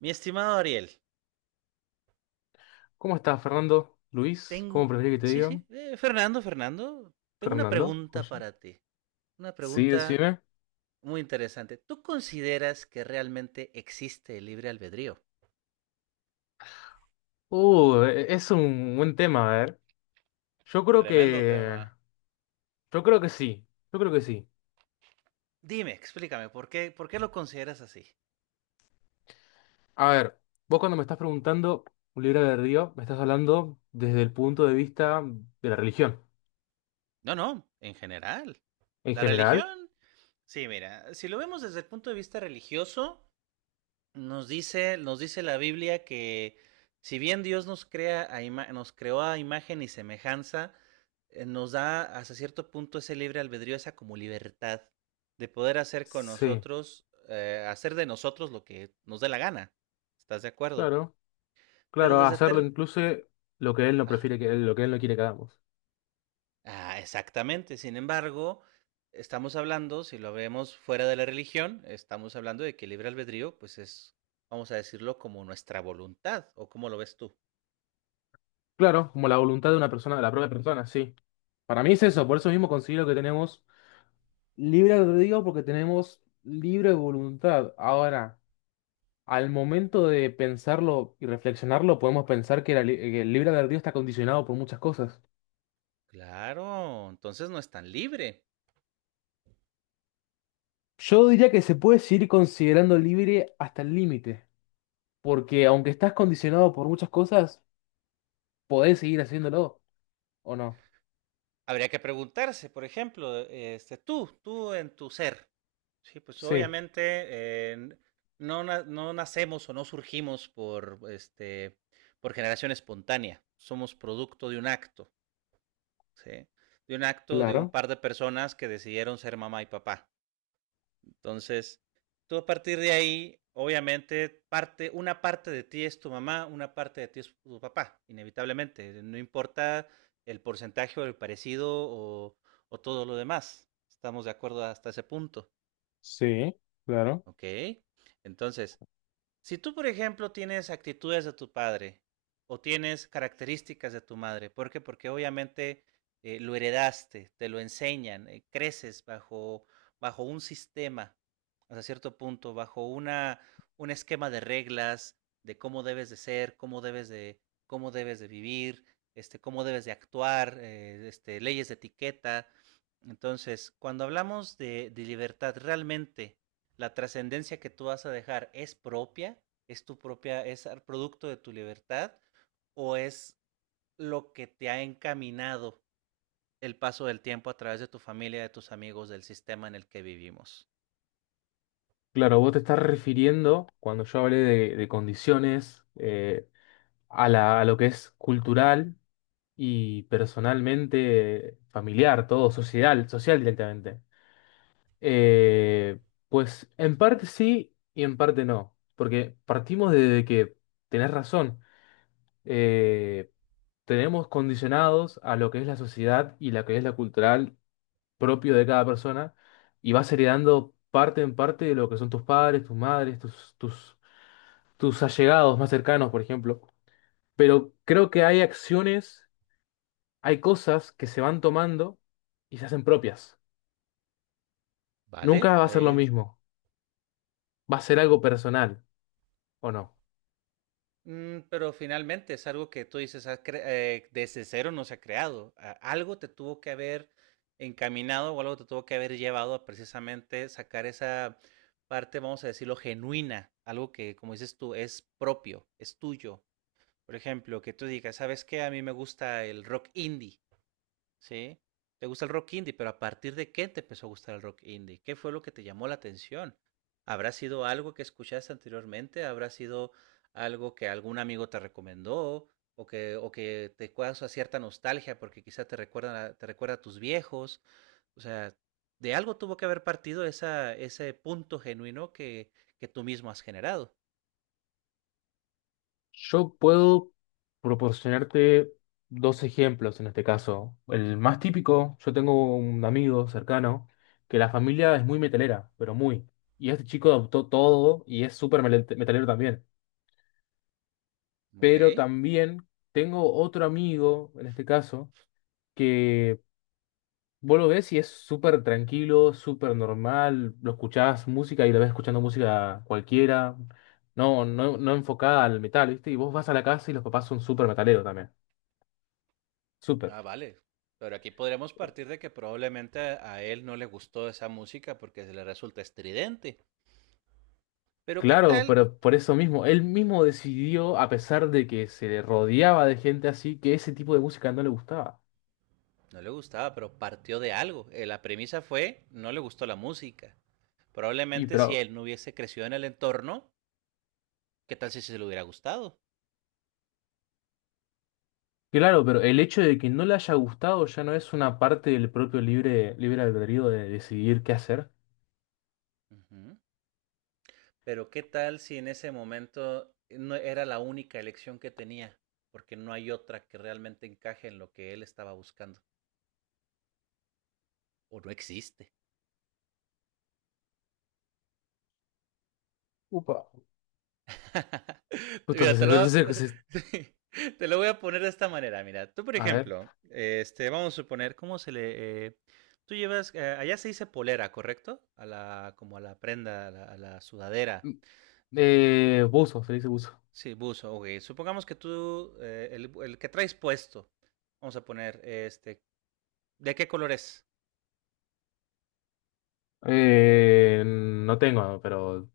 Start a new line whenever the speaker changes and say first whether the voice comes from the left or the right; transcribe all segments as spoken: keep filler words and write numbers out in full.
right: Mi estimado Ariel,
left: ¿Cómo estás, Fernando? ¿Luis? ¿Cómo
right: tengo...
left: preferís que te
right: Sí, sí,
left: digan?
right: eh, Fernando, Fernando, tengo una
left: ¿Fernando?
right: pregunta
left: Oye.
right: para ti. Una
left: Sí,
right: pregunta
left: decime.
right: muy interesante. ¿Tú consideras que realmente existe el libre albedrío?
left: Uh, e- e, es un buen tema, a ver. Yo creo
right: Tremendo
left: que.
right: tema.
left: Yo creo que sí. Yo creo que sí.
right: Dime, explícame, ¿por qué, por qué lo consideras así?
left: A ver, vos cuando me estás preguntando un libro de Río, me estás hablando desde el punto de vista de la religión.
right: No, no, en general.
left: En
right: La
left: general.
right: religión. Sí, mira, si lo vemos desde el punto de vista religioso, Nos dice, nos dice la Biblia que, si bien Dios nos crea a ima- nos creó a imagen y semejanza, eh, nos da hasta cierto punto ese libre albedrío, esa como libertad de poder hacer con
left: Sí,
right: nosotros, eh, hacer de nosotros lo que nos dé la gana. ¿Estás de acuerdo?
left: claro.
right: Pero
left: Claro, a
right: desde
left: hacerlo
right: ter-
left: incluso lo que él no
right: ah,
left: prefiere que él, lo que él no quiere que hagamos.
right: ah, exactamente. Sin embargo, estamos hablando, si lo vemos fuera de la religión, estamos hablando de que el libre albedrío, pues es, vamos a decirlo, como nuestra voluntad, ¿o cómo lo ves tú?
left: Claro, como la voluntad de una persona, de la propia persona, sí. Para mí es eso, por eso
right: Ujú.
left: mismo considero que tenemos. Libre albedrío porque tenemos libre voluntad. Ahora, al momento de pensarlo y reflexionarlo, podemos pensar que, la li- que el libre albedrío está condicionado por muchas cosas.
right: Claro, entonces no es tan libre.
left: Yo diría que se puede seguir considerando libre hasta el límite, porque aunque estás condicionado por muchas cosas, podés seguir haciéndolo, ¿o no?
right: Habría que preguntarse, por ejemplo, e, este, tú, tú en tu ser. Sí, pues
left: Sí,
right: obviamente eh, n- no, na- no nacemos o no surgimos por, este, por generación espontánea. Somos producto de un acto, ¿sí? De un acto de un
left: claro,
right: par de personas que decidieron ser mamá y papá. Entonces, tú a partir de ahí, obviamente, parte, una parte de ti es tu mamá, una parte de ti es tu papá, inevitablemente. No importa el porcentaje o el parecido o, o todo lo demás. Estamos de acuerdo hasta ese punto.
left: sí, claro.
right: Ok. Entonces, si tú, por ejemplo, tienes actitudes de tu padre o tienes características de tu madre, ¿por qué? Porque obviamente eh, lo heredaste, te lo enseñan, eh, creces bajo, bajo un sistema, hasta cierto punto, bajo una, un esquema de reglas, de cómo debes de ser, cómo debes de, cómo debes de vivir, este, cómo debes de actuar, eh, este, leyes de etiqueta. Entonces, cuando hablamos de, de libertad, realmente la trascendencia que tú vas a dejar es propia, es tu propia, es el producto de tu libertad o es lo que te ha encaminado el paso del tiempo a través de tu familia, de tus amigos, del sistema en el que vivimos.
left: Claro, vos te estás refiriendo, cuando yo hablé de, de condiciones, eh, a la- a lo que es cultural y personalmente familiar, todo, social, social directamente. Eh, pues en parte sí y en parte no, porque partimos de que tenés razón, eh, tenemos condicionados a lo que es la sociedad y lo que es la cultural propio de cada persona y vas heredando parte en parte de lo que son tus padres, tus madres, tus, tus, tus allegados más cercanos, por ejemplo. Pero creo que hay acciones hay cosas que se van tomando y se hacen propias. Nunca
right: ¿Vale?
left: va a ser lo
right: Ahí.
left: mismo. Va a ser algo personal, ¿o no?
right: Mm, pero finalmente es algo que tú dices, "Ah, cre- eh, desde cero no se ha creado. A- Algo te tuvo que haber encaminado o algo te tuvo que haber llevado a precisamente sacar esa parte, vamos a decirlo, genuina, algo que, como dices tú, es propio, es tuyo. Por ejemplo, que tú digas, ¿sabes qué? A mí me gusta el rock indie. Sí, te gusta el rock indie, pero ¿a partir de qué te empezó a gustar el rock indie? ¿Qué fue lo que te llamó la atención? ¿Habrá sido algo que escuchaste anteriormente? ¿Habrá sido algo que algún amigo te recomendó? ¿O que, o que te causa cierta nostalgia porque quizá te recuerda, a- te recuerda a tus viejos? O sea, de algo tuvo que haber partido esa, ese punto genuino que, que tú mismo has generado.
left: Yo puedo proporcionarte dos ejemplos en este caso. El más típico, yo tengo un amigo cercano que la familia es muy metalera, pero muy. Y este chico adoptó todo y es súper melet- metalero también.
right: Ok.
left: Pero también tengo otro amigo, en este caso, que vos lo ves y es súper tranquilo, súper normal, lo escuchás música y la ves escuchando música cualquiera, no, no, no enfocada al metal, ¿viste? Y vos vas a la casa y los papás son súper metaleros también, súper.
right: Ah, vale. Pero aquí podríamos partir de que probablemente a él no le gustó esa música porque se le resulta estridente. Pero ¿qué
left: Claro,
right: tal?
left: pero por eso mismo, él mismo decidió, a pesar de que se le rodeaba de gente así, que ese tipo de música no le gustaba.
right: No le gustaba, pero partió de algo. Eh, La premisa fue, no le gustó la música.
left: Y
right: Probablemente si
left: pero,
right: él no hubiese crecido en el entorno, ¿qué tal si se le hubiera gustado?
left: claro, pero el hecho de que no le haya gustado ya no es una parte del propio libre, libre albedrío de decidir qué hacer.
right: Ujú. Pero ¿qué tal si en ese momento no era la única elección que tenía? Porque no hay otra que realmente encaje en lo que él estaba buscando. O no existe.
left: Upa. Justo
right: Mira, te
left: se- se-
right: lo, te,
left: se- se-
right: te lo voy a poner de esta manera. Mira, tú, por
left: a ver.
right: ejemplo, este, vamos a suponer, ¿cómo se le...? eh, tú llevas, eh, allá se dice polera, ¿correcto? A la, como a la prenda, a la, a la sudadera.
left: Eh, buzo, se le dice buzo.
right: Sí, buzo, ok. Supongamos que tú, eh, el, el que traes puesto, vamos a poner, este, ¿de qué color es?
left: Eh, no tengo, pero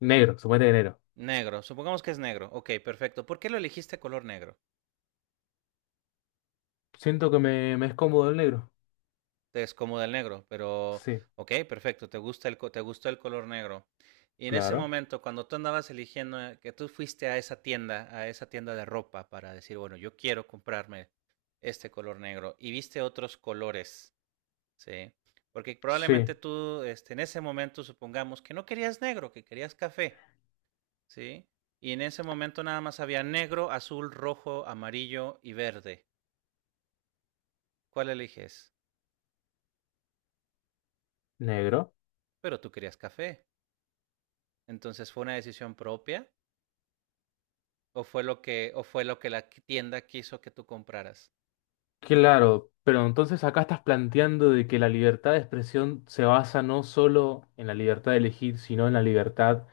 left: negro, suponete de negro.
right: Negro. Supongamos que es negro. Ok, perfecto. ¿Por qué lo elegiste color negro?
left: Siento que me, me es cómodo el negro.
right: Es como el negro, pero
left: Sí,
right: ok, perfecto, te gusta el, co- te gustó el color negro. Y en ese
left: claro.
right: momento, cuando tú andabas eligiendo, eh, que tú fuiste a esa tienda, a esa tienda de ropa para decir, bueno, yo quiero comprarme este color negro y viste otros colores, ¿sí? Porque
left: Sí,
right: probablemente tú, este, en ese momento, supongamos que no querías negro, que querías café, ¿sí? Y en ese momento nada más había negro, azul, rojo, amarillo y verde. ¿Cuál eliges?
left: negro.
right: Pero tú querías café. ¿Entonces fue una decisión propia o fue lo que, o fue lo que la tienda quiso que tú compraras?
left: Claro, pero entonces acá estás planteando de que la libertad de expresión se basa no solo en la libertad de elegir, sino en la libertad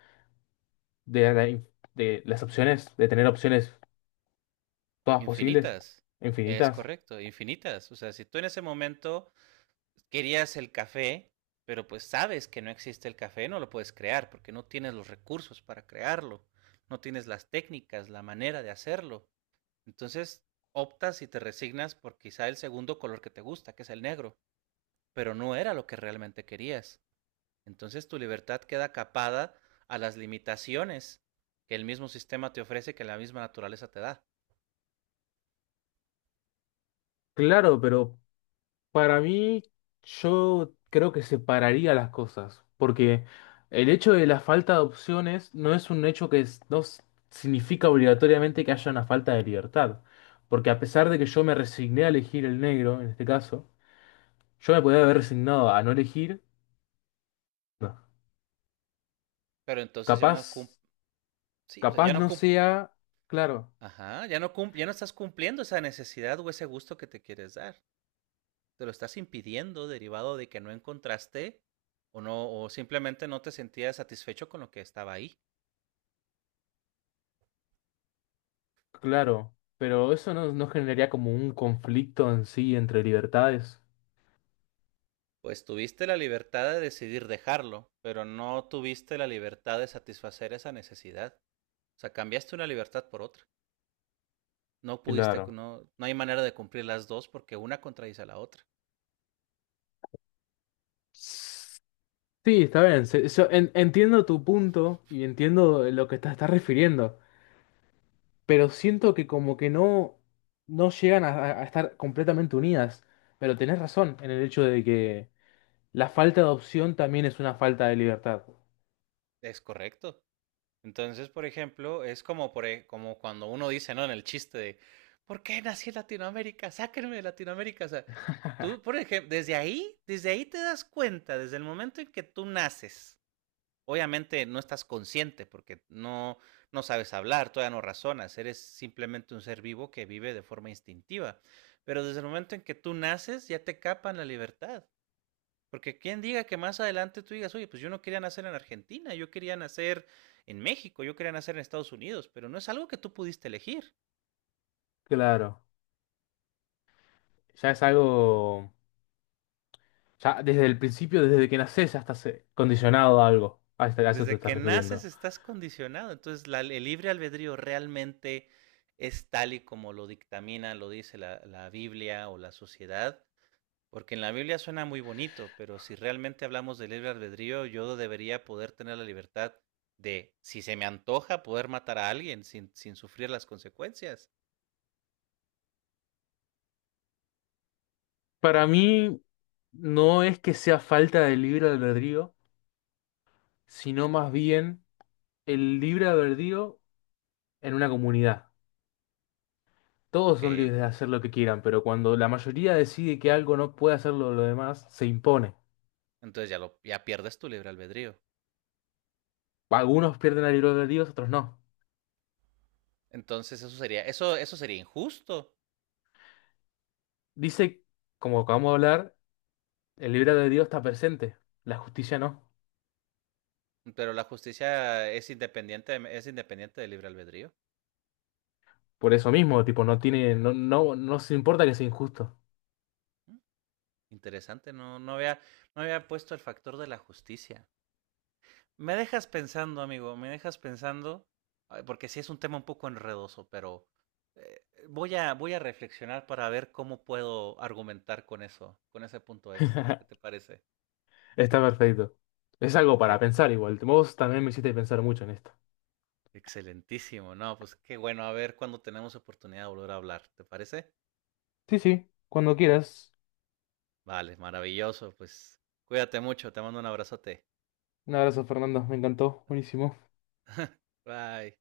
left: de, la in- de las opciones, de tener opciones todas posibles,
right: Infinitas. Es
left: infinitas.
right: correcto, infinitas. O sea, si tú en ese momento querías el café, pero pues sabes que no existe el café, no lo puedes crear porque no tienes los recursos para crearlo, no tienes las técnicas, la manera de hacerlo. Entonces optas y te resignas por quizá el segundo color que te gusta, que es el negro, pero no era lo que realmente querías. Entonces tu libertad queda capada a las limitaciones que el mismo sistema te ofrece, que la misma naturaleza te da.
left: Claro, pero para mí, yo creo que separaría las cosas, porque el hecho de la falta de opciones no es un hecho que es- no s- significa obligatoriamente que haya una falta de libertad, porque a pesar de que yo me resigné a elegir el negro, en este caso, yo me podía haber resignado a no elegir, no.
right: Pero entonces ya no cum,
left: Capaz,
right: sí, o sea,
left: capaz
right: ya no
left: no
right: cum.
left: sea, claro,
right: Ajá, ya no cum, ya no estás cumpliendo esa necesidad o ese gusto que te quieres dar. Te lo estás impidiendo derivado de que no encontraste o no, o simplemente no te sentías satisfecho con lo que estaba ahí.
left: claro, pero eso no, no generaría como un conflicto en sí entre libertades,
right: Pues tuviste la libertad de decidir dejarlo, pero no tuviste la libertad de satisfacer esa necesidad. O sea, cambiaste una libertad por otra. No pudiste,
left: claro.
right: no, no hay manera de cumplir las dos porque una contradice a la otra.
left: Sí, está bien. Se- so- en- entiendo tu punto y entiendo lo que te estás refiriendo, pero siento que como que no, no llegan a, a estar completamente unidas. Pero tenés razón en el hecho de que la falta de opción también es una falta de libertad.
right: Es correcto. Entonces, por ejemplo, es como, por, e- como cuando uno dice, ¿no? En el chiste de, ¿por qué nací en Latinoamérica? Sáquenme de Latinoamérica. O sea, tú, por ejemplo, desde ahí, desde ahí te das cuenta, desde el momento en que tú naces. Obviamente no estás consciente porque no, no sabes hablar, todavía no razonas, eres simplemente un ser vivo que vive de forma instintiva. Pero desde el momento en que tú naces, ya te capan la libertad. Porque quién diga que más adelante tú digas, oye, pues yo no quería nacer en Argentina, yo quería nacer en México, yo quería nacer en Estados Unidos, pero no es algo que tú pudiste elegir.
left: Claro. Ya es algo, ya desde el principio, desde que nacés, ya estás eh, condicionado a algo. A este- a eso te
right: Desde
left: estás
right: que naces
left: refiriendo.
right: estás condicionado. Entonces, la- el libre albedrío realmente es tal y como lo dictamina, lo dice la, la Biblia o la sociedad. Porque en la Biblia suena muy bonito, pero si realmente hablamos del libre albedrío, yo debería poder tener la libertad de, si se me antoja, poder matar a alguien sin, sin sufrir las consecuencias.
left: Para mí no es que sea falta de libre albedrío, sino más bien el libre albedrío en una comunidad. Todos
right: Ok.
left: son libres de hacer lo que quieran, pero cuando la mayoría decide que algo no puede hacerlo lo demás, se impone.
right: Entonces ya lo, ya pierdes tu libre albedrío.
left: Algunos pierden el libre albedrío, otros no.
right: Entonces eso sería, eso, eso sería injusto.
left: Dice, como acabamos de hablar, el libre albedrío está presente, la justicia no.
right: Pero la justicia es independiente, es independiente del libre albedrío.
left: Por eso mismo, tipo, no tiene, no, no, no se importa que sea injusto.
right: ¿Mm? Interesante, no, no había, no había puesto el factor de la justicia. Me dejas pensando, amigo, me dejas pensando, porque sí es un tema un poco enredoso, pero eh, voy a, voy a reflexionar para ver cómo puedo argumentar con eso, con ese punto extra. ¿Qué te parece?
left: Está perfecto. Es algo para pensar igual. Vos también me hiciste pensar mucho en esto.
right: Excelentísimo, no, pues qué bueno, a ver cuando tenemos oportunidad de volver a hablar, ¿te parece?
left: Sí, sí, cuando quieras.
right: Vale, maravilloso, pues cuídate mucho, te mando un abrazote.
left: Un abrazo, Fernando. Me encantó. Buenísimo.
right: Bye.